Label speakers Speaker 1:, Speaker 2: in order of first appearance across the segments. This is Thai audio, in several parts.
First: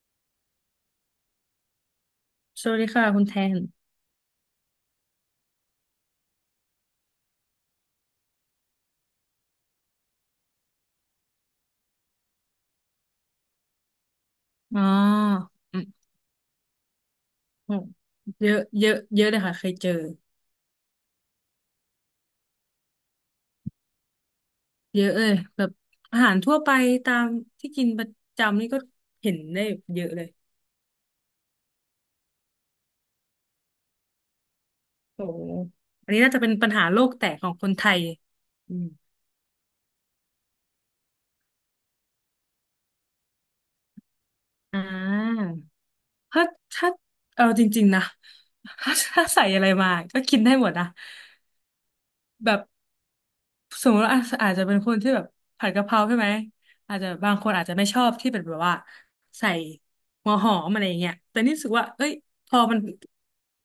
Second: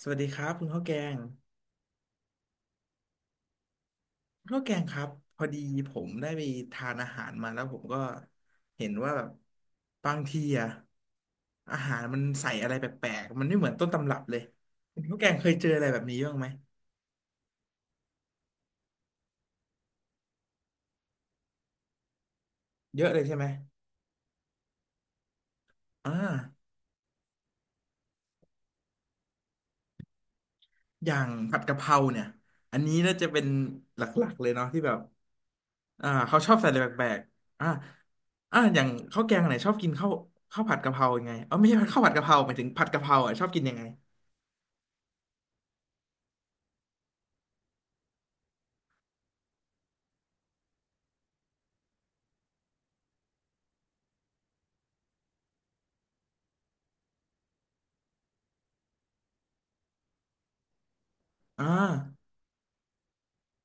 Speaker 1: สวัสดีครับคุณข้าวแกง
Speaker 2: สวัสดีค่ะคุณแทน
Speaker 1: คุณข้าวแกงครับพอดีผมได้ไปทานอาหารมาแล้วผมก็เห็นว่าแบบบางทีอะอาหารมันใส่อะไรแปลกๆมันไม่เหมือนต้นตำรับเลย
Speaker 2: อ๋อ
Speaker 1: คุณข้าวแกงเคยเจอ
Speaker 2: อื
Speaker 1: อะ
Speaker 2: ม
Speaker 1: ไรแบบนี้บ้างไหม
Speaker 2: อืมเยอะเยอะ เยอะเลยค่ะเคยเจอ
Speaker 1: เยอะเลยใช่ไหม
Speaker 2: เยอะเลยแบบ
Speaker 1: อ่า
Speaker 2: อาหารทั่วไปตามที่กินประจำนี่ก็เห็นได้เยอะเลย
Speaker 1: อย่างผัดกะเพราเนี่ยอันนี้น่าจะเป็นหลักๆเลยเนาะที่แบบ
Speaker 2: โอ้โหอันนี้น่า
Speaker 1: เขา
Speaker 2: จะ
Speaker 1: ช
Speaker 2: เป็
Speaker 1: อ
Speaker 2: น
Speaker 1: บใส่
Speaker 2: ปัญ
Speaker 1: อะไร
Speaker 2: หาโล
Speaker 1: แปล
Speaker 2: ก
Speaker 1: ก
Speaker 2: แตกของ
Speaker 1: ๆ
Speaker 2: คนไทยอื
Speaker 1: อย่า
Speaker 2: ม
Speaker 1: งข้าวแกงไหนชอบกินข้าวข้าวผัดกะเพรายังไงเออไม่ใช่ข้าวผัดกะเพราหมายถึงผัดกะเพราอ่ะชอบกินยังไง
Speaker 2: อ่าถ้าถ้า เอาจริงๆนะ ถ้าใส่อะไรมาก็กินได้หมดนะ แบบ สมมติว่าอาจจะเป็นคนที่แบบผัดกะเพราใช่ไหมอาจจะบางคนอาจจะไม่ชอบที่เป็นแบบว่าใส่หัวหอมอะไรอย่างเงี้ยแต่นี่รู้
Speaker 1: อ่า
Speaker 2: สึกว่าเอ้ยพอมัน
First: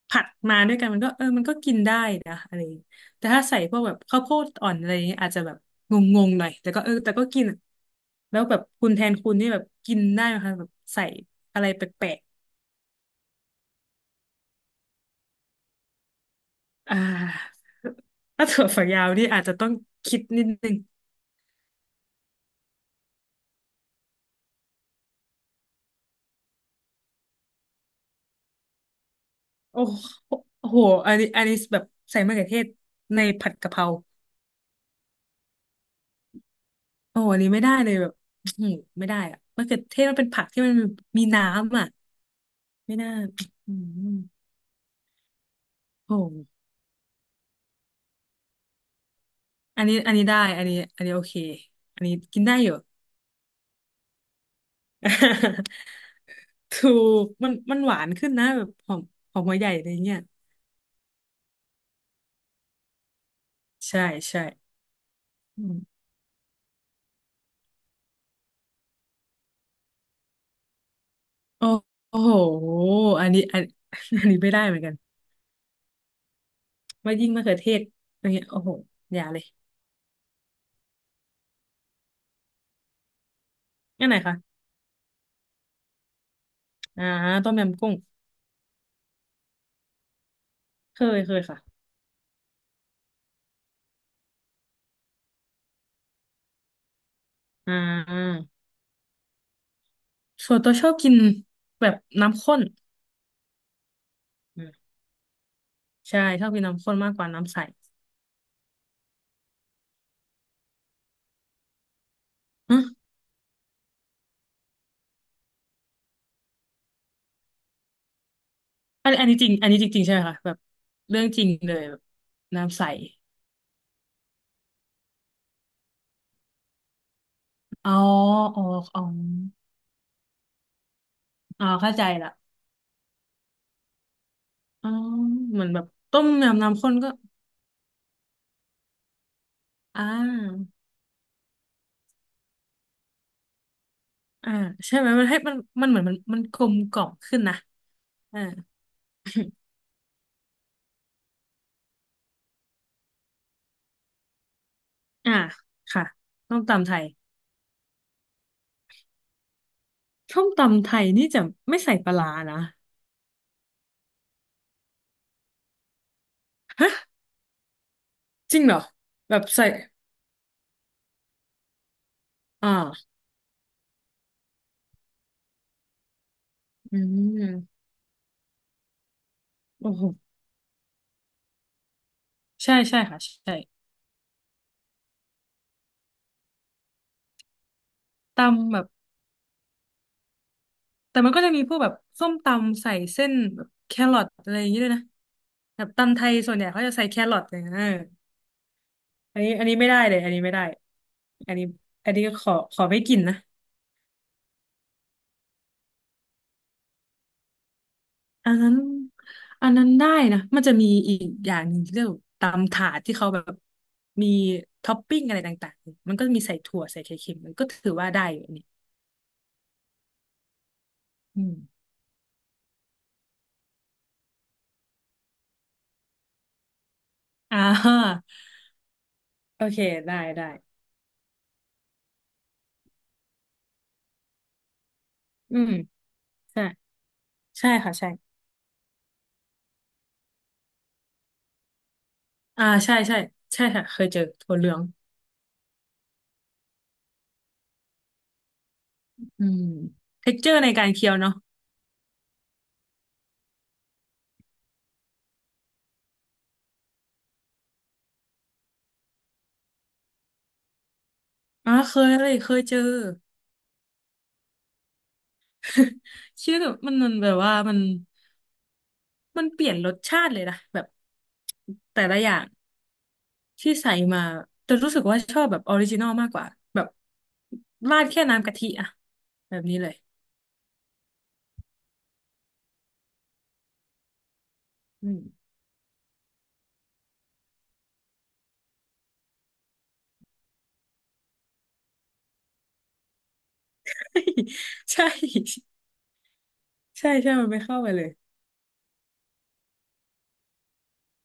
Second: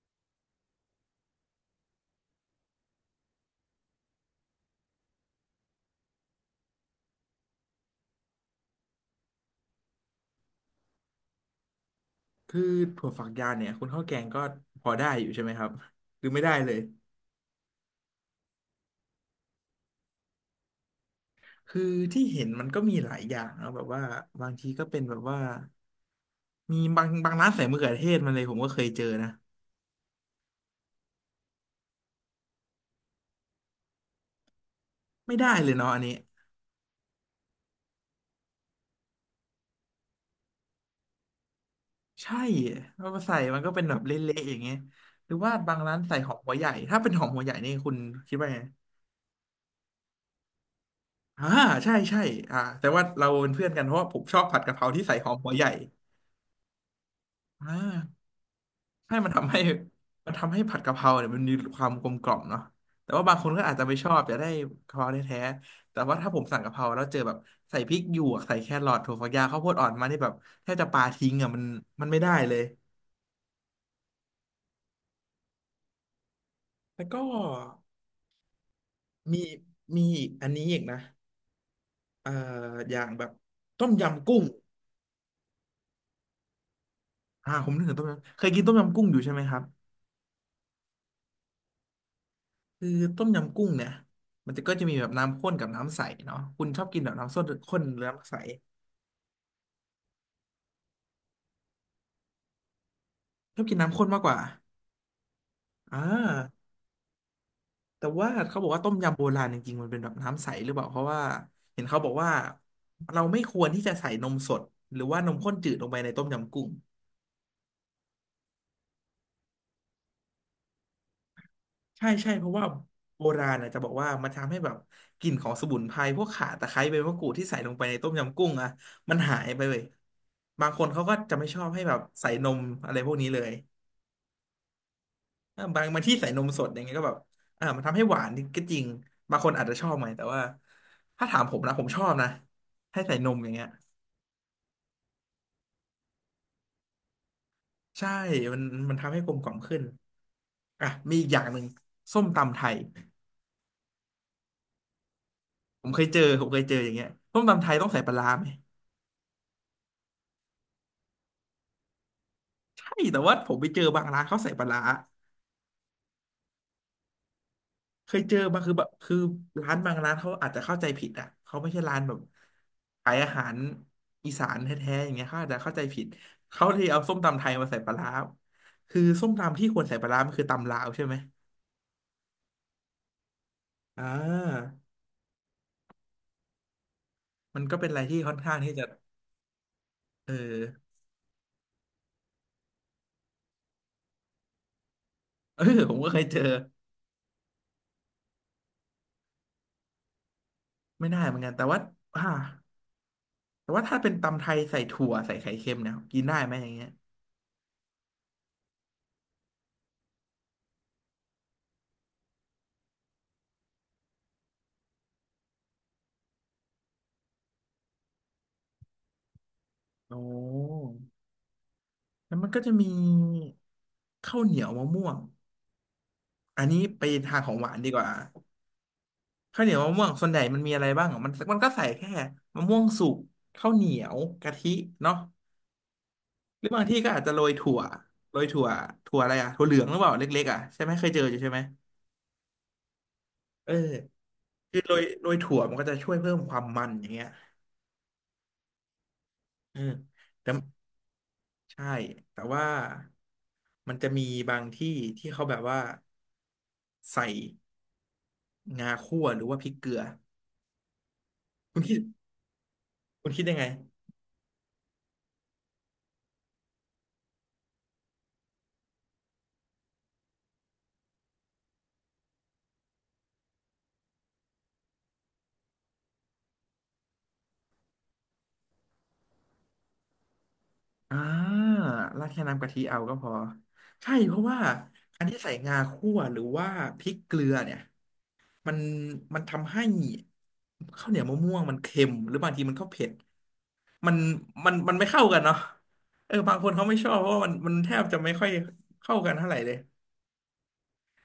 Speaker 2: ผัดมาด้วยกันมันก็เออมันก็กินได้นะอะไรอย่างเงี้ยแต่ถ้าใส่พวกแบบข้าวโพดอ่อนอะไรอย่างเงี้ยอาจจะแบบงงๆหน่อยแต่ก็เออแต่ก็กินอะแล้วแบบคุณแทนคุณนี่แบบกินได้ไหมคะแบบใส่อะไรแปลก
Speaker 1: คือถั่วฝักยาวเนี่ยคุณข้าวแกงก็พอได้อยู่ใช่ไหมครับหรือไม่ได้เลย
Speaker 2: ๆถ้าถั่วฝักยาวนี่อาจจะต้องคิดนิดนึง
Speaker 1: คือที่เห็นมันก็มีหลายอย่างนะแบบว่าบางทีก็เป็นแบบว่ามีบางร้านใส่มะเขือเทศมาเลยผมก็เคยเจอนะ
Speaker 2: โอ้โหโอ้โหอันนี้แบบใส่มะเขือเทศในผัดกะเพรา
Speaker 1: ไม่ได้เลยเนาะอันนี้
Speaker 2: โอ้โหอันนี้ไม่ได้เลยแบบอื้อหือไม่ได้อะมะเขือเทศมันเป็นผักที่มันมีน้ำอ่ะ
Speaker 1: ใช่
Speaker 2: ไม่
Speaker 1: เอา
Speaker 2: น่า
Speaker 1: มาใส่มันก็
Speaker 2: อื
Speaker 1: เป็นแบบเล
Speaker 2: ม
Speaker 1: ะๆอย่างเงี้ยหรือว่าบางร้าน
Speaker 2: โอ้
Speaker 1: ใส่หอ
Speaker 2: โห
Speaker 1: มหัวใหญ่ถ้าเป็นหอมหัวใหญ่นี่คุณคิดว่าไง
Speaker 2: อันนี้ได้อันนี้โอเค
Speaker 1: อ่าใช่
Speaker 2: อันนี้
Speaker 1: ใช่
Speaker 2: กินได้อยู่
Speaker 1: แต่ว่าเราเป็นเพื่อนกันเพราะว่าผมชอบผัดกะเพราที่ใส่หอมหัวให ญ่
Speaker 2: ถูกมัน
Speaker 1: อ่
Speaker 2: มันหวาน
Speaker 1: า
Speaker 2: ขึ้นนะแบบหอม
Speaker 1: ให้มัน
Speaker 2: หอม
Speaker 1: ทำ
Speaker 2: หั
Speaker 1: ให้
Speaker 2: วใหญ่อะไรเงี้ย
Speaker 1: มันทำให้ผัดกะเพราเนี่ยมันมีความกลมกล่อมเนาะแต่ว่าบางคนก็อาจจะไม่
Speaker 2: ใช่
Speaker 1: ชอบอยาก
Speaker 2: ใช่
Speaker 1: ได้กะเพราแท้
Speaker 2: อื
Speaker 1: ๆแต่
Speaker 2: ม
Speaker 1: ว่าถ้าผมสั่งกะเพราแล้วเจอแบบใส่พริกหยวกใส่แครอทถั่วฝักยาวข้าวโพดอ่อนมานี่แบบแทบจะปาทิ้งอ่ะ
Speaker 2: โอ้
Speaker 1: มันไม่
Speaker 2: โอ้
Speaker 1: ได้
Speaker 2: โห
Speaker 1: เลย
Speaker 2: อันนี้อัน อันนี้ไม่ได้เหมือนกัน
Speaker 1: แล้ว
Speaker 2: ว่า
Speaker 1: ก็
Speaker 2: ยิ่งมะเขือเทศอย่างเงี้ยโอ้โหอย่า
Speaker 1: มี
Speaker 2: เลย
Speaker 1: มีอันนี้อีกนะเอ่ออย่างแบบต้ม
Speaker 2: นันไหน
Speaker 1: ยำกุ้ง
Speaker 2: คะ อ่าต้ม
Speaker 1: ผม
Speaker 2: ยำ
Speaker 1: นึก
Speaker 2: กุ้
Speaker 1: ถึ
Speaker 2: ง
Speaker 1: งต้มยำเคยกินต้มยำกุ้งอยู่ใช่ไหมครับ
Speaker 2: เคยค่ะ
Speaker 1: คือต้มยำกุ้งเนี่ยมันก็จะมีแบบน้ำข้นกับน้ำใสเนาะคุณชอบกินแบบน้ำส้ม
Speaker 2: อ่
Speaker 1: ข้นหรือน้ำใส
Speaker 2: าส่วนตัวชอบกินแบบน้ำข้น
Speaker 1: ชอบกินน้ำข้นมากกว่า
Speaker 2: อืม
Speaker 1: อ่
Speaker 2: ใช่ชอบกิน
Speaker 1: า
Speaker 2: น้ำข้นมากกว่าน้ำใส
Speaker 1: แต่ว่าเขาบอกว่าต้มยำโบราณจริงๆมันเป็นแบบน้ำใสหรือเปล่าเพราะว่าเห็นเขาบอกว่า
Speaker 2: ฮะ
Speaker 1: เราไม่ควรที่จะใส่นมสดหรือว่านมข้นจืดลงไปในต้มยำกุ้ง
Speaker 2: อันนี้จริงอันนี้จริงๆใช่ไหมคะแบบเรื่องจริงเลยแบบ
Speaker 1: ใช่ใช่เพราะว่า
Speaker 2: น้ำใส
Speaker 1: โบราณนะจะบอกว่ามันทำให้แบบกลิ่นของสมุนไพรพวกข่าตะไคร้ใบมะกรูดที่ใส่ลงไป
Speaker 2: อ๋อ
Speaker 1: ในต้มยำกุ้ง
Speaker 2: อ๋อ
Speaker 1: อ่ะ
Speaker 2: อ๋อ
Speaker 1: มันหายไปเลยบางคนเขาก็จะไม่ชอ
Speaker 2: อ๋อ
Speaker 1: บให้
Speaker 2: เข้า
Speaker 1: แบบ
Speaker 2: ใจ
Speaker 1: ใส่
Speaker 2: ละ
Speaker 1: นมอะไรพวกนี้เลย
Speaker 2: อ๋อเห
Speaker 1: อ่ะ
Speaker 2: มือนแบบ
Speaker 1: บางที่
Speaker 2: ต้ม
Speaker 1: ใส่นมส
Speaker 2: ยำ
Speaker 1: ดอ
Speaker 2: น้ำ
Speaker 1: ย่าง
Speaker 2: ข้
Speaker 1: เงี้
Speaker 2: น
Speaker 1: ยก็
Speaker 2: ก็
Speaker 1: แบบมันทำให้หวานก็จริงบางคนอาจจะชอบ
Speaker 2: อ่
Speaker 1: ไหมแต่ว่า
Speaker 2: า
Speaker 1: ถ้าถามผมนะผมชอบนะให้ใส่นมอย่างเงี้ย
Speaker 2: อ่าใช่ไหมมันให้มันมันเหมือนมันกลมกล่อมขึ้นนะ
Speaker 1: ใช่
Speaker 2: อ่า
Speaker 1: มันมันทำให้กลมกล่อม ขึ้นอ่ะมีอีกอย่างหนึ่งส้มตำไทย
Speaker 2: อ่าค่ะ
Speaker 1: ผม
Speaker 2: ส้
Speaker 1: เค
Speaker 2: ม
Speaker 1: ยเจออ
Speaker 2: ตำ
Speaker 1: ย่า
Speaker 2: ไท
Speaker 1: งเงี้
Speaker 2: ย
Speaker 1: ยส้มตำไทยต้องใส่ปลาร้าไหม
Speaker 2: ส้มตำไทยนี่จะไม่ใส่ปลาร้านะ
Speaker 1: ใช่แต่ว่าผมไปเจอบางร้านเขาใส่ปลาร้า เคยเจอ
Speaker 2: จ
Speaker 1: มา
Speaker 2: ริงเหรอ
Speaker 1: คือ
Speaker 2: แบบใส่
Speaker 1: ร้านบางร้านเขาอาจจะเข้าใจผิดอ่ะเขาไม่ใช่ร้านแบบ
Speaker 2: อ
Speaker 1: ขา
Speaker 2: ่า
Speaker 1: ยอาหารอีสานแท้ๆอย่างเงี้ยเขาอาจจะเข้าใจผิดเขาเลย
Speaker 2: อื
Speaker 1: เอาส้มตำไทยมาใส่
Speaker 2: ม
Speaker 1: ปลาร้าคือส้มตำที่ควร
Speaker 2: โอ้
Speaker 1: ใส่ป
Speaker 2: โห
Speaker 1: ลาร้ามันคือตำลาวใช่ไหม
Speaker 2: ใช่ใช่ค่ะใช่
Speaker 1: อ่ามันก็เป็นอะไรที่ค่อนข้างที่
Speaker 2: ตำแบ
Speaker 1: จะ
Speaker 2: บ
Speaker 1: เออ
Speaker 2: แต่มันก็จะมีพวกแบบส้มตำใส่เส้นแบบแครอทอะไรอย่างเงี้ยด้วยนะ
Speaker 1: เออ
Speaker 2: แบบ
Speaker 1: ผมก็
Speaker 2: ตำ
Speaker 1: เค
Speaker 2: ไท
Speaker 1: ย
Speaker 2: ย
Speaker 1: เจอ
Speaker 2: ส่วนใหญ่เขาจะใส่แครอทอย่างเงี้ยเอออันนี้ไม่ได้เลยอันนี้ไม่ได้
Speaker 1: ไม่ได้เหมือนกั
Speaker 2: อั
Speaker 1: น
Speaker 2: น
Speaker 1: แต่
Speaker 2: นี้
Speaker 1: ว่า
Speaker 2: อัน
Speaker 1: อ่า
Speaker 2: นี้ขอไม่กินนะ
Speaker 1: แต่ว่าถ้าเป็นตำไทยใส่ถั่วใส่ไข่เค็มเนี่ยกินได้ไหมอย่างเงี้ย
Speaker 2: อันนั้นอันนั้นได้นะมันจะมีอีกอย่างหนึ่งที่เรียกว่าตำถาดที่เขาแบบมีท็อปปิ้งอะไรต่างๆมันก็มีใส่ถั่วใส่ไข่เค็มมันก็ถือว่าได้อยู่อันนี่
Speaker 1: โอ้
Speaker 2: อืม
Speaker 1: แล้วมันก็จะมีข้าวเหนียวมะม่วง อันนี้ไปทางของ
Speaker 2: อ่
Speaker 1: หวานดีกว่า
Speaker 2: า
Speaker 1: ข้า
Speaker 2: โอ
Speaker 1: วเหนีย
Speaker 2: เค
Speaker 1: วมะม่วง
Speaker 2: ได้
Speaker 1: ส่วนใหญ่
Speaker 2: ได้
Speaker 1: มันมีอะไรบ้างอ่ะมันก็ใส่แค่มะม่วงสุกข้าวเหนียวกะทิเนาะ
Speaker 2: อืม
Speaker 1: ห
Speaker 2: ใช่
Speaker 1: รือบางที่ก็อาจจะโรย
Speaker 2: ใช่
Speaker 1: ถั่ว
Speaker 2: ค่ะใช่
Speaker 1: โรยถั่วถั่วอะไรอ่ะถั่วเหลืองหรือเปล่าเล็กๆอ่ะใช่ไหมเคยเจออยู่ใช่ไหม
Speaker 2: อ่าใช่ใช่ใช่
Speaker 1: เออ
Speaker 2: ค่ะเคยเจอถั่วเหลือ
Speaker 1: คือ
Speaker 2: ง
Speaker 1: โรยถั่วมันก็จะช่วยเพิ่มความมันอย่างเงี้ย
Speaker 2: อืม
Speaker 1: เออ
Speaker 2: เท็กเจ
Speaker 1: แต่
Speaker 2: อร์ในการเคี้ยวเนาะ
Speaker 1: ใช่แต่ว่ามันจะมีบางที่ที่เขาแบบว่าใส่งาคั่วหรือว่าพริกเกลือ
Speaker 2: อ๋อ
Speaker 1: คุณ
Speaker 2: เค
Speaker 1: คิด
Speaker 2: ยเลยเคยเจอ
Speaker 1: คุณคิดยังไง
Speaker 2: ชื่อแบบมันมันแบบว่ามันมันเปลี่ยนรสชาติเลยนะแบบแต่ละอย่างที่ใส่มาแต่รู้สึกว่าชอบแบบออริจินอลมากกว่าแบบราดแค่น้ำกะทิอะแบบนี้เลย
Speaker 1: อ่าราดแค่น้ำกะทิเอาก็พอใช่เพราะว่า
Speaker 2: อืม
Speaker 1: อันที่ใส่งาคั่วหรือว่าพริกเกลือเนี่ยมันมันทำให้ข้าวเหนียวมะม่วงมันเค็มหรือบางทีมันก็เผ็ดมันมันไม่
Speaker 2: ใช่
Speaker 1: เข้ากันเนาะเออบางคนเขาไม่ช
Speaker 2: ใช่
Speaker 1: อบเพ
Speaker 2: ใช่
Speaker 1: ราะว่า
Speaker 2: มันไม่
Speaker 1: มัน
Speaker 2: เข้า
Speaker 1: แท
Speaker 2: กันเล
Speaker 1: บ
Speaker 2: ย
Speaker 1: จะไม่ค่อยเข้ากันเท่าไหร่เลย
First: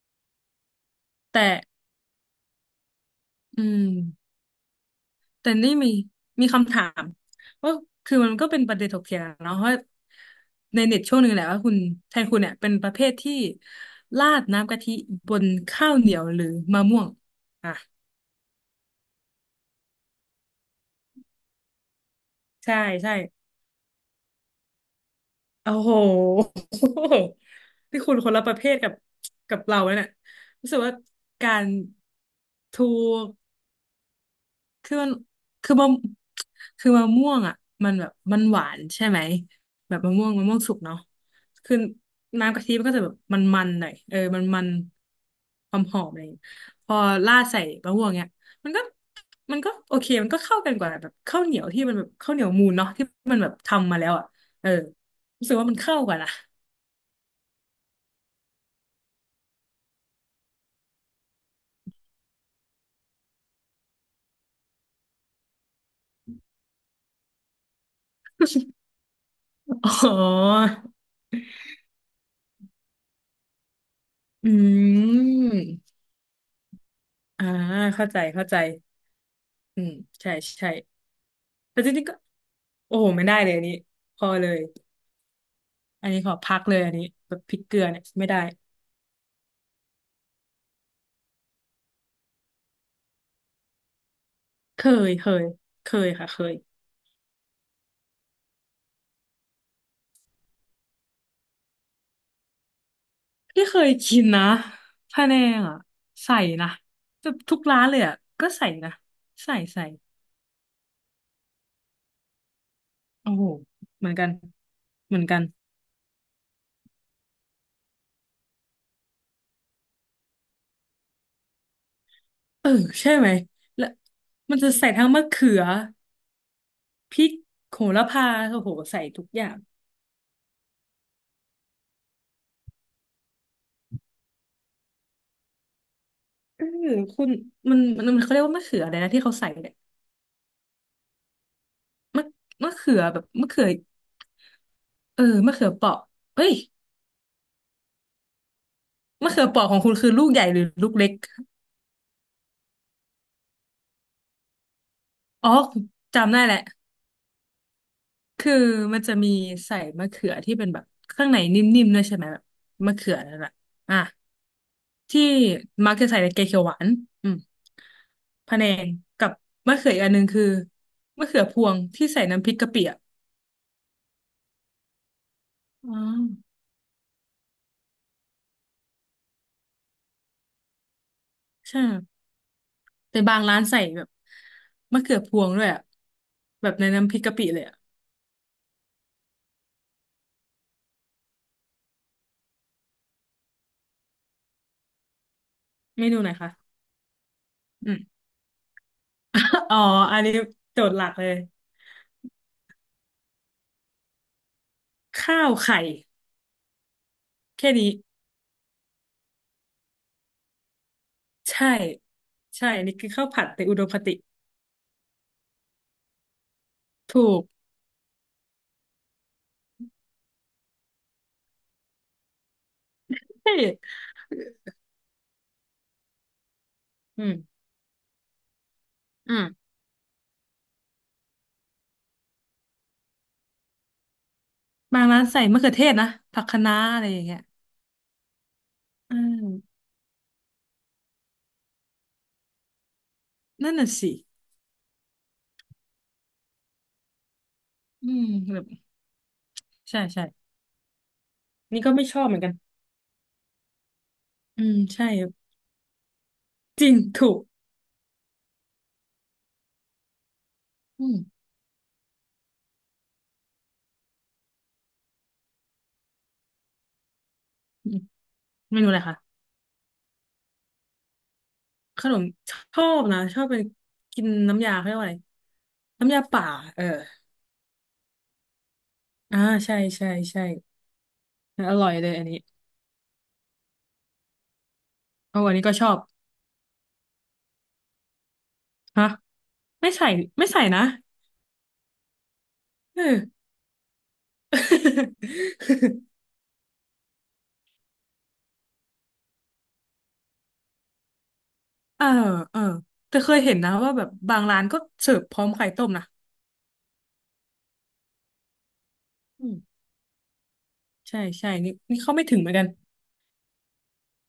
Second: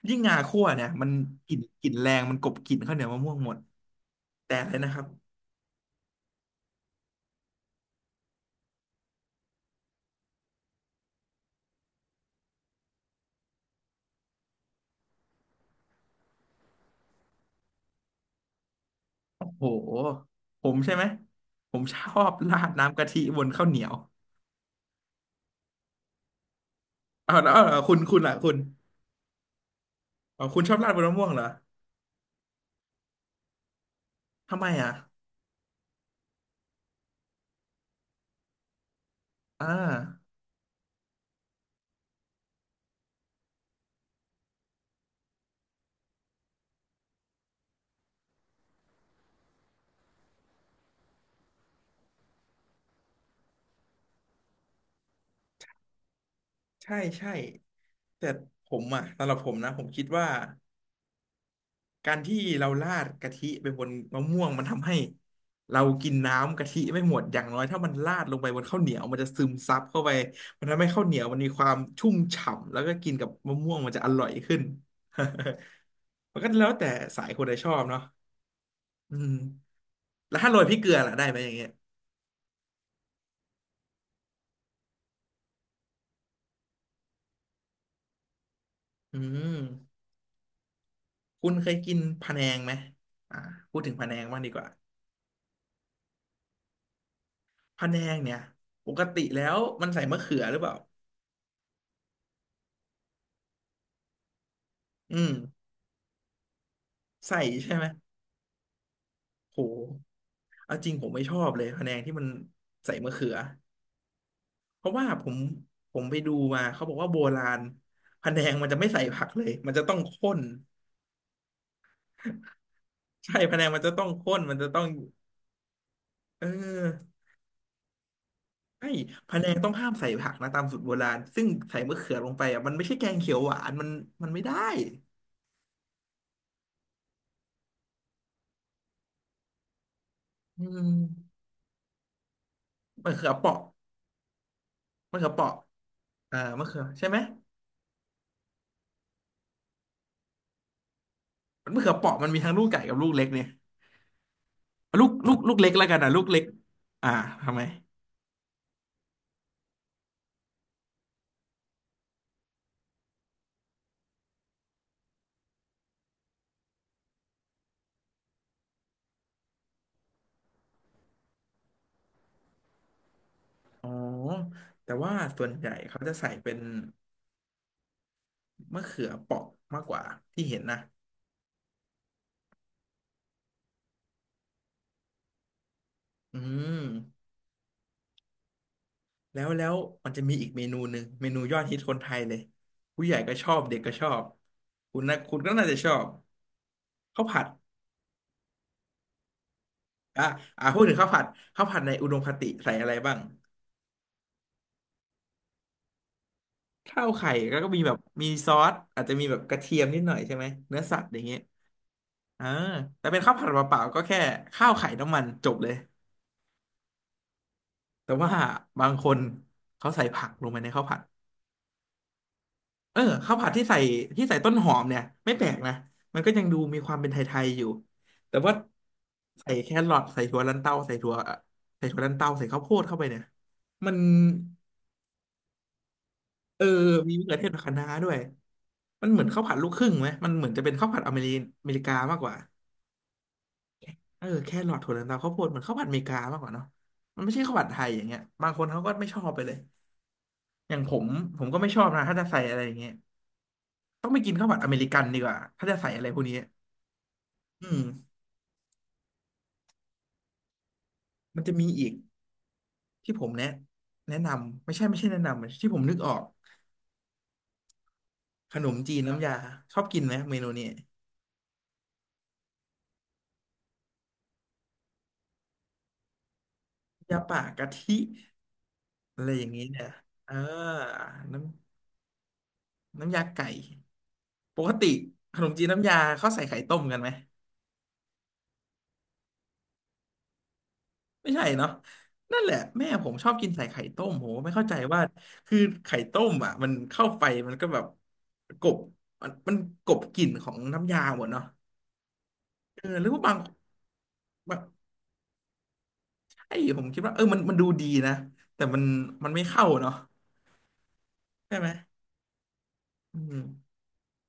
Speaker 1: ยิ่งงาคั่วเนี่ยมัน
Speaker 2: แต่
Speaker 1: กลิ่นแรงมันกลบกลิ่นข้าวเหนียวมะม่วงหมด
Speaker 2: อืม
Speaker 1: แต่เลยนะครับ
Speaker 2: แต่นี่มีมีคำถามว่าคือมันก็เป็นประเด็นถกเถียงเนาะว่าในเน็ตช่วงหนึ่งแหละว่าคุณแทนคุณเนี่ยเป็นประเภทที่ราดน้ำกะทิบนข้าวเหนียวหรือมะม่วงอ่ะ
Speaker 1: โอ้โหผมใช่ไหมผมชอบราด
Speaker 2: ใช่
Speaker 1: น้ำกะ
Speaker 2: ใช่
Speaker 1: ทิบนข้าวเหนียว
Speaker 2: โอ้โห
Speaker 1: เอาแล้วเอาแล้ว
Speaker 2: ที่คุ
Speaker 1: คุ
Speaker 2: ณ
Speaker 1: ณ
Speaker 2: ค
Speaker 1: ล่ะ
Speaker 2: นละ
Speaker 1: คุ
Speaker 2: ป
Speaker 1: ณ
Speaker 2: ระเภทกับกับเราเนี่ย
Speaker 1: อ๋อคุณ
Speaker 2: รู้
Speaker 1: ชอ
Speaker 2: สึ
Speaker 1: บ
Speaker 2: ก
Speaker 1: ราด
Speaker 2: ว่า
Speaker 1: บนมะม่วงเหรอ
Speaker 2: การถูก
Speaker 1: ทำไมอ่ะ
Speaker 2: คือมันคือมะคือมะม่วงอ่ะมันแบบมันหวานใช่ไหม
Speaker 1: อ่า
Speaker 2: แบบมะม่วงมะม่วงสุกเนาะคือน้ำกะทิมันก็จะแบบมันมันหน่อยเออมันความหอมอะไรอย่างเงี้ยพอราดใส่มะม่วงเนี่ยมันก็มันก็โอเคมันก็เข้ากันกว่าแบบข้าวเหนียวที่มันแบบข้าวเหนียวมูนเนาะที่มันแบบทำมาแล้วอ่ะเออรู้สึกว่ามันเข้ากันอ่ะ
Speaker 1: ใช่ใช่แต่ผมอ่ะสำหรับผมนะผมคิดว่าการที่เราราดกะทิไปบนมะม่วงมันทำให้เรากินน้ำกะทิไม่หมดอย่างน้อยถ้ามันราดลงไปบนข้าวเหนียวมันจะซึมซับ
Speaker 2: อ
Speaker 1: เข้า
Speaker 2: ๋
Speaker 1: ไป
Speaker 2: อ
Speaker 1: มันทำให้ข้าวเหนียวมันมีความชุ่มฉ่ำแล้วก็กินกับมะม่วงมันจะอร่อย
Speaker 2: อื
Speaker 1: ขึ้น
Speaker 2: ม
Speaker 1: มันก็แล้วแต่สายคน
Speaker 2: อ่า
Speaker 1: ใดชอบเนาะ
Speaker 2: เข้าใจเข้าใจ
Speaker 1: อืม
Speaker 2: อืมใช่
Speaker 1: แล้วถ้าโรย
Speaker 2: ใช่
Speaker 1: พริกเกลือล่ะได้ไหมอย่างเงี้ย
Speaker 2: แต่จริงๆก็โอ้โหไม่ได้เลยอันนี้พอเลยอันนี้ขอพักเลยอันนี้แบบพริกเกลือเนี่ยไม่ได้
Speaker 1: อืม คุณเคยกินพะแนงไหมอ่าพูดถึงพะแนงบ้างดีกว่า
Speaker 2: เคยเคยเคยค่ะเคย
Speaker 1: พะแนงเนี่ยปกติแล้วมันใส่มะเขือหรือเปล่า
Speaker 2: ที่เคยกินนะ
Speaker 1: อื
Speaker 2: พะ
Speaker 1: ม
Speaker 2: แนงอ่ะใส่นะแบบ
Speaker 1: ใส่
Speaker 2: ทุก
Speaker 1: ใช่
Speaker 2: ร้า
Speaker 1: ไหม
Speaker 2: นเลยอ่ะก็ใส่นะใส่
Speaker 1: โห
Speaker 2: ใส่
Speaker 1: เอาจริงผมไม่ชอบเลยพะแนงที่มันใส่มะเขื
Speaker 2: โอ้
Speaker 1: อ
Speaker 2: โหเหมือนกัน
Speaker 1: เพราะว่า
Speaker 2: เหมือ
Speaker 1: ผ
Speaker 2: น
Speaker 1: ม
Speaker 2: กัน
Speaker 1: ผมไปดูมาเขาบอกว่าโบราณพะแนงมันจะไม่ใส่ผักเลยมันจะต้องข้น
Speaker 2: เออใช่ ไหม
Speaker 1: ใช่พะแนงมัน
Speaker 2: แล้ว
Speaker 1: จะต้องข้นมั
Speaker 2: มั
Speaker 1: น
Speaker 2: น
Speaker 1: จะ
Speaker 2: จะ
Speaker 1: ต้อง
Speaker 2: ใส่ทั้งมะเขือ
Speaker 1: เออ
Speaker 2: พริกโหระพาโอ้โห
Speaker 1: ใช่
Speaker 2: ใส่ทุก
Speaker 1: พะ
Speaker 2: อ
Speaker 1: แน
Speaker 2: ย่า
Speaker 1: ง
Speaker 2: ง
Speaker 1: ต้องห้ามใส่ผักนะตามสูตรโบราณซึ่งใส่มะเขือลงไปอ่ะมันไม่ใช่แกงเขียวหวานมันไม่ได้
Speaker 2: เออคุณมันเขาเรียกว่ามะเขืออะไรนะที่เขาใส่เนี่ย
Speaker 1: อืม
Speaker 2: มะมะเขือ
Speaker 1: มะ
Speaker 2: แบบ
Speaker 1: เขือเป
Speaker 2: มะ
Speaker 1: ราะ
Speaker 2: เขือ
Speaker 1: มะ
Speaker 2: เออ
Speaker 1: เขือเปราะ
Speaker 2: มะเขือเปราะ
Speaker 1: อ่า
Speaker 2: เอ้ย
Speaker 1: มะเขือใช่ไหม
Speaker 2: มะเขือเปราะของคุณคือลูกใหญ่หรือลูกเล็ก
Speaker 1: มะเขือเปราะมันมีทั้งลูกใหญ่กับลูกเล็กเนี่ยเอาลูกลูก
Speaker 2: อ๋อ
Speaker 1: ลูกเล็กแล้วกันอ่ะลูก
Speaker 2: จำ
Speaker 1: เล็
Speaker 2: ได้
Speaker 1: ก
Speaker 2: แหละ
Speaker 1: อ่าทำไม
Speaker 2: คือมันจะมีใส่มะเขือที่เป็นแบบข้างในนิ่มๆด้วยใช่ไหมแบบมะเขือนั่นแหละอ่ะที่มักจะใส่ในแกงเขียวหวานอืมพะแนงกับมะเขืออีกอันหนึ่งคือมะเขือพวงที่ใส่น้ำพริกกะปิอ่ะ
Speaker 1: อ๋อแต่ว่าส่วนใหญ่
Speaker 2: อ๋อ
Speaker 1: เขาจะใส่เป็นมะเขือเปราะมากกว่าที่เห็นนะ
Speaker 2: ใช่แต่บางร้านใส่แบบมะเขือพวงด้วยอ่ะ
Speaker 1: อื
Speaker 2: แบบ
Speaker 1: ม
Speaker 2: ในน้ำพริกกะปิเลยอ่ะ
Speaker 1: แล้วมันจะมีอีกเมนูหนึ่งเมนูยอดฮิตคนไทยเลยผู้ใหญ่ก็ชอบ เด็กก็ชอบ คุณนะคุณก็น่าจะชอ
Speaker 2: เม
Speaker 1: บ
Speaker 2: นูไหนคะ
Speaker 1: ข้าวผัด
Speaker 2: อ๋ออัน
Speaker 1: อ่ะ
Speaker 2: นี้
Speaker 1: อ่ะพู
Speaker 2: โจ
Speaker 1: ด
Speaker 2: ท
Speaker 1: ถึง
Speaker 2: ย์หลั
Speaker 1: ข้าว
Speaker 2: ก
Speaker 1: ผัด
Speaker 2: เลย
Speaker 1: ข้าวผัดในอุดมคติใส่อะไรบ้าง
Speaker 2: ข้าวไข่
Speaker 1: ข้าวไข่แล้วก็
Speaker 2: แค่
Speaker 1: มี
Speaker 2: นี้
Speaker 1: แบบมีซอสอาจจะมีแบบกระเทียมนิดหน่อยใช่ไหมเนื้อสัตว์อย่างเงี้ย
Speaker 2: ใช่
Speaker 1: อ่า
Speaker 2: ใช่อันนี้
Speaker 1: แต่
Speaker 2: คือ
Speaker 1: เป็น
Speaker 2: ข้าว
Speaker 1: ข้าว
Speaker 2: ผั
Speaker 1: ผั
Speaker 2: ด
Speaker 1: ด
Speaker 2: ใน
Speaker 1: เป
Speaker 2: อุด
Speaker 1: ล่า
Speaker 2: ม
Speaker 1: ๆ
Speaker 2: ค
Speaker 1: ก็
Speaker 2: ติ
Speaker 1: แค่ข้าวไข่น้ำมันจบเลย
Speaker 2: ถูก
Speaker 1: แต่ว่าบางคนเขาใส่ผักลงไปในข้าวผัดเออข้าวผัด
Speaker 2: ใช่
Speaker 1: ที่ใส่ที่ใส่ต้นหอมเนี่ยไม่แปลกนะมันก็ยังดูมีความเป็นไท
Speaker 2: อื
Speaker 1: ยๆ
Speaker 2: ม
Speaker 1: อยู่แต่ว่า
Speaker 2: อืม
Speaker 1: ใส่แครอทใส่ถั่วลันเต้าใส่ถั่วลันเต้าใส่ข้าวโพดเข้าไปเนี่ยมัน
Speaker 2: บางร้านใส่มะเขือเทศนะผักคะ
Speaker 1: เออ
Speaker 2: น้าอะไร
Speaker 1: มี
Speaker 2: อย่าง
Speaker 1: มะเขื
Speaker 2: เงี้
Speaker 1: อ
Speaker 2: ย
Speaker 1: เทศกับคะน้าด้วยมัน
Speaker 2: อื
Speaker 1: เหมือนข้าวผัดลูกค
Speaker 2: ม
Speaker 1: รึ่งไหมมันเหมือนจะเป็นข้าวผัดอเมริกามากกว่า
Speaker 2: นั่นน่ะสิ
Speaker 1: เออแครอทถั่วเหลืองตามข้าวโพดเหมือนข้าวผัดอเมริกามากกว่าเนาะมันไม่ใช่ข้าวผัดไทยอย่าง
Speaker 2: อื
Speaker 1: เงี้ย
Speaker 2: ม
Speaker 1: บาง
Speaker 2: แบ
Speaker 1: ค
Speaker 2: บ
Speaker 1: นเขาก็ไม่ชอบไปเลย
Speaker 2: ใช่ใช่
Speaker 1: อย่างผมผมก็ไม่ช
Speaker 2: นี่
Speaker 1: อบ
Speaker 2: ก็
Speaker 1: นะ
Speaker 2: ไม่
Speaker 1: ถ้า
Speaker 2: ชอ
Speaker 1: จะ
Speaker 2: บเหมื
Speaker 1: ใส่
Speaker 2: อนกัน
Speaker 1: อะไรอย่างเงี้ยต้องไปกินข้าวผัด
Speaker 2: อื
Speaker 1: อ
Speaker 2: ม
Speaker 1: เมริกัน
Speaker 2: ใช่
Speaker 1: ดีกว่าถ้าจะใส่อะไรพวกนี้
Speaker 2: จริงถูก
Speaker 1: อืม
Speaker 2: อืม
Speaker 1: มันจะมีอีกที่ผมแนะแนะนำไม่ใช่ไม่ใช่แนะนำที่ผมนึกออก
Speaker 2: อืม
Speaker 1: ขนม
Speaker 2: เมนู
Speaker 1: จี
Speaker 2: อะไร
Speaker 1: น
Speaker 2: คะ
Speaker 1: น้ำยาชอบกินไหมเมนูนี้
Speaker 2: ขนมชอบนะชอบเป็นกินน้ำยาเขาเรียกว่าอะไรน้ำยาป่าเออ
Speaker 1: ยาป่ากะทิอะไร
Speaker 2: อ่า
Speaker 1: อย่างนี้
Speaker 2: ใช่
Speaker 1: เนี่ย
Speaker 2: ใช่
Speaker 1: เออ
Speaker 2: ใช่
Speaker 1: น้
Speaker 2: อร่อยเลยอันนี้
Speaker 1: ำน้ำยาไก่ปกติข
Speaker 2: โอ้
Speaker 1: น
Speaker 2: อั
Speaker 1: ม
Speaker 2: น
Speaker 1: จี
Speaker 2: นี้
Speaker 1: น
Speaker 2: ก็ช
Speaker 1: น้ำ
Speaker 2: อ
Speaker 1: ยา
Speaker 2: บ
Speaker 1: เขาใส่ไข่ต้มกันไหม
Speaker 2: ฮะไม่ใส่ไม่ใส่นะ
Speaker 1: ไม่ใช่เนาะนั่นแหละแม่ผ
Speaker 2: เอ
Speaker 1: ม
Speaker 2: อ
Speaker 1: ชอบกินใส่ไข่ต้มผมไม่เข้าใจว่าคือไข่ต้มอ่ะมันเข้าไปมันก็แบบกบมันกบกลิ่นของน้ำยาหมดเนาะ
Speaker 2: เออเออ
Speaker 1: เออหรือ
Speaker 2: แต่
Speaker 1: ว่า
Speaker 2: เค
Speaker 1: บาง
Speaker 2: ยเห็นนะว่าแบบบาง
Speaker 1: แบ
Speaker 2: ร้าน
Speaker 1: บ
Speaker 2: ก็เสิร์ฟพร้อมไข่ต้มนะ
Speaker 1: ไอ้ผมคิดว่าเออมันมันดูดีนะแต่มันมันไม่
Speaker 2: อืม
Speaker 1: เข้าเนาะ
Speaker 2: ใช่ใช่
Speaker 1: ใช่ไหม
Speaker 2: นี่นี่เข้าไม่ถึงเหมือนกัน
Speaker 1: อืม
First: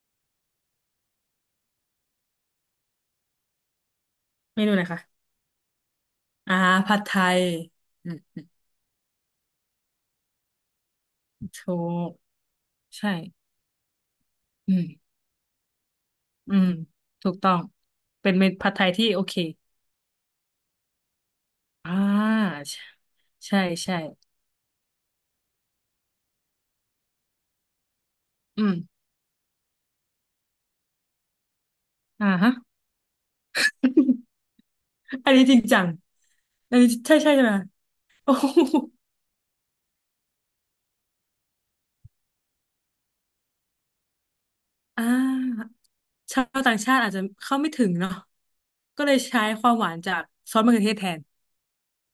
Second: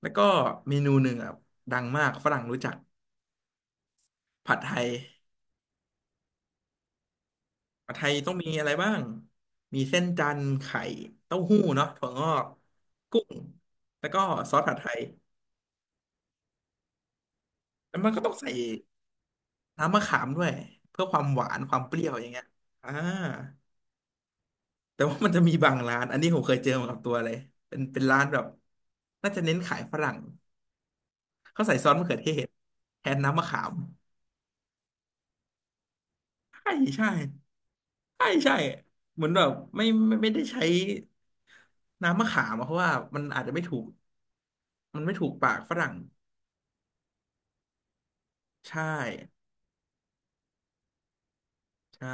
Speaker 1: แล้วก็เมนูหนึ่งอ่ะดังมากฝรั่งรู้จักผัด
Speaker 2: เม
Speaker 1: ไท
Speaker 2: นูไหน
Speaker 1: ย
Speaker 2: คะอ่าผัดไทย
Speaker 1: ผัดไท
Speaker 2: อื
Speaker 1: ย
Speaker 2: ม
Speaker 1: ต้อง
Speaker 2: อืม
Speaker 1: มีอะไรบ้างมีเส้นจันทร์ไข่เต้าหู้
Speaker 2: ถู
Speaker 1: เนาะถั่ว
Speaker 2: ก
Speaker 1: งอก
Speaker 2: ใช่
Speaker 1: กุ้งแล้วก็ซอส
Speaker 2: อื
Speaker 1: ผัดไทย
Speaker 2: มอืมถูกต้อง
Speaker 1: แล้วมันก็ต้
Speaker 2: เป็
Speaker 1: อ
Speaker 2: น
Speaker 1: ง
Speaker 2: เม
Speaker 1: ใส่
Speaker 2: นูผัดไทยที่โอเค
Speaker 1: น้ำมะขามด้วยเพื่อความหวานความ
Speaker 2: อ่า
Speaker 1: เปรี้ยวอย่างเงี้ยอ่า
Speaker 2: ใช่ใช่
Speaker 1: แต่ว่ามันจะมีบางร้านอันนี้ผมเคยเจอมากับตัวเลยเป็นเป็นร้านแบบ
Speaker 2: อืม
Speaker 1: น่าจะเน้นขายฝรั่งเขาใส่ซอสมะเขือ
Speaker 2: อ่า
Speaker 1: เทศ
Speaker 2: ฮะ
Speaker 1: แทนน้ำมะขาม
Speaker 2: อันนี้จริงจัง
Speaker 1: ใช่
Speaker 2: อันนี้
Speaker 1: ใช่
Speaker 2: ใช่ใช่ใช่ไหม
Speaker 1: ใช่
Speaker 2: โอ้โ
Speaker 1: ใช่
Speaker 2: ห
Speaker 1: เหมือนแบบไม่ได้ใช้น้ำมะขามอะเพราะว่ามันอาจจะไม่ถูกมั
Speaker 2: อ่
Speaker 1: นไม่ถูกปาก
Speaker 2: า
Speaker 1: ฝรั่ง
Speaker 2: ชาวต่างชาติอาจจะเข้าไม่ถึงเนาะ
Speaker 1: ใช่
Speaker 2: ก็เลยใช้ความหวานจากซอสมะเขือเทศแทน
Speaker 1: ใช่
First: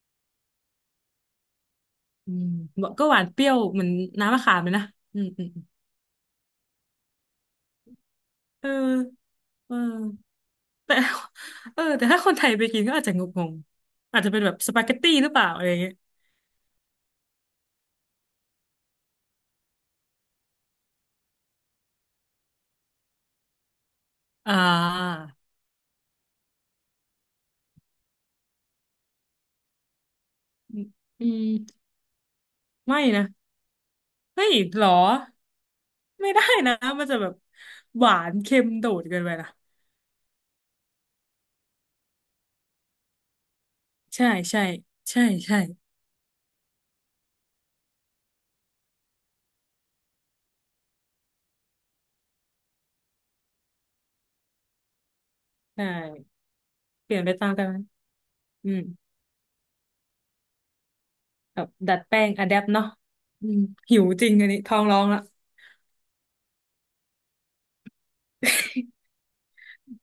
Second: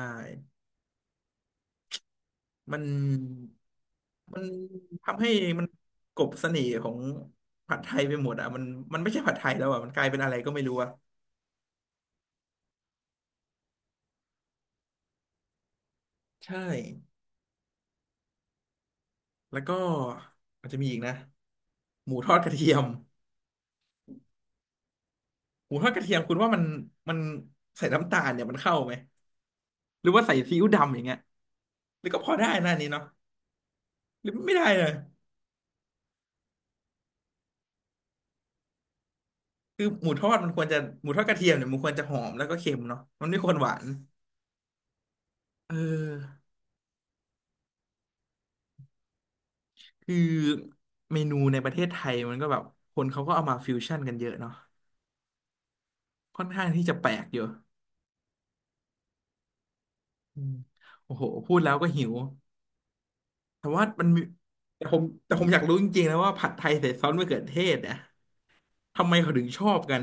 Speaker 2: อืม
Speaker 1: มัน
Speaker 2: บอกก็หวานเปรี้ยวเหมือนน้ำ
Speaker 1: มั
Speaker 2: มะ
Speaker 1: น
Speaker 2: ขามเลยนะอื
Speaker 1: ทำ
Speaker 2: ม
Speaker 1: ให้
Speaker 2: อืม
Speaker 1: มันกลบเสน่ห์ของผัดไทยไปหมดอ่ะมัน
Speaker 2: อืม
Speaker 1: มันไม่ใช่ผัดไทยแล้ว
Speaker 2: เออ
Speaker 1: อ่ะมันกลายเป็นอะไรก็ไม่รู้อ่ะ
Speaker 2: เออแต่ เออแต่ถ้าคนไทยไปกินก็อาจจะงงๆอาจจะเป็นแบบสปาเกตตี้หรือเปล่าอะไรอย่างเงี้ย
Speaker 1: ใช่แล้วก็มันจะมีอีกนะหมูทอดกระเทียม
Speaker 2: อ่า
Speaker 1: หมูทอดกระเทียมคุณว่ามันมันใส่น้ำตาลเนี่ยมันเข้าไหมหรือว่าใส่ซีอิ๊ว
Speaker 2: อืม
Speaker 1: ดำอย่างเงี้ย
Speaker 2: อืม
Speaker 1: หรือก็พอได้นะอันนี้
Speaker 2: ไม่
Speaker 1: เนาะ
Speaker 2: นะ
Speaker 1: หรือ
Speaker 2: เฮ้
Speaker 1: ไม่
Speaker 2: ย
Speaker 1: ได้เล
Speaker 2: หรอ
Speaker 1: ย
Speaker 2: ไม่ได้นะมันจะแบบหวานเค็มโดดเกินไปนะ
Speaker 1: คือหมูทอดมันควรจะหมูทอดกระเทียมเนี่ยมันควรจะหอมแล้วก็เค็มเนาะมันไม่ควรหวาน
Speaker 2: ใช่ใช่ใช่ใช่
Speaker 1: เออ คือเมนูในประเทศไทยมันก็แบบคนเขาก็เอามาฟิวชั่นกันเยอะเนาะ
Speaker 2: ใช่
Speaker 1: ค่อนข้างที่จะแป
Speaker 2: เป
Speaker 1: ล
Speaker 2: ลี่ยน
Speaker 1: ก
Speaker 2: ไป
Speaker 1: อยู่
Speaker 2: ตามกันไหมอืม
Speaker 1: อืมโอ้โหพู
Speaker 2: แบ
Speaker 1: ด
Speaker 2: บ
Speaker 1: แล้วก็
Speaker 2: ดัด
Speaker 1: หิว
Speaker 2: แป้งอะแดปเนาะอืม
Speaker 1: แต่ว่า
Speaker 2: หิว
Speaker 1: มันมี
Speaker 2: จริงอันนี้ท้อ
Speaker 1: แต่
Speaker 2: ง
Speaker 1: ผ
Speaker 2: ร้อ
Speaker 1: ม
Speaker 2: งละ
Speaker 1: แต่ผมอยากรู้จริงๆนะว่าผัดไทยใส่ซอสมะเขือเทศเนี่ยทำไม เขาถึงชอบกัน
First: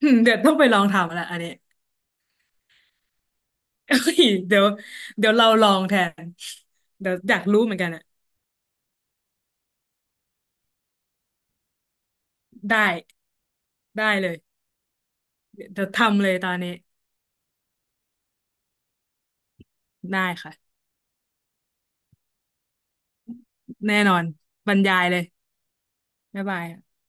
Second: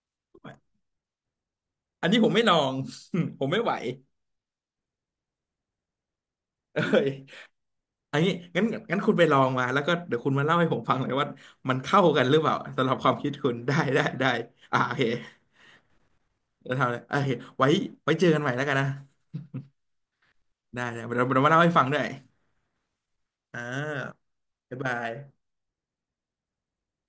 Speaker 2: อืมเดี๋ยวต้องไปลองทำละอันนี้
Speaker 1: อันนี้ผมไม่ลอง ผมไม่ไหว
Speaker 2: เฮ้ยเดี๋ยวเดี๋ยวเราลองแทน
Speaker 1: เอ้ย
Speaker 2: เดี๋ยวอยากรู้เหมือนกันอะ
Speaker 1: อันนี้งั้นงั้นคุณไปลองมาแล้วก็เดี๋ยวคุณมาเล่าให้ผมฟังเลยว่ามันเข้ากันหรือเปล่า
Speaker 2: ได้
Speaker 1: สำหรับความคิดคุณได้ได้
Speaker 2: ได้
Speaker 1: ได้
Speaker 2: เลย
Speaker 1: อ่าโอเค
Speaker 2: เดี๋ยวทำเลยตอนนี้
Speaker 1: จะทำเลยโอเคไว้ไว้เจอกันใหม่แล้วกันนะ
Speaker 2: ได้ค่ะ
Speaker 1: ได้เดี๋ยวเรามาเล่าให้ฟังด้วย อ่
Speaker 2: แน่นอน
Speaker 1: า
Speaker 2: บร
Speaker 1: บ๊าย
Speaker 2: ร
Speaker 1: บา
Speaker 2: ยายเลย
Speaker 1: ย
Speaker 2: บ๊ายบาย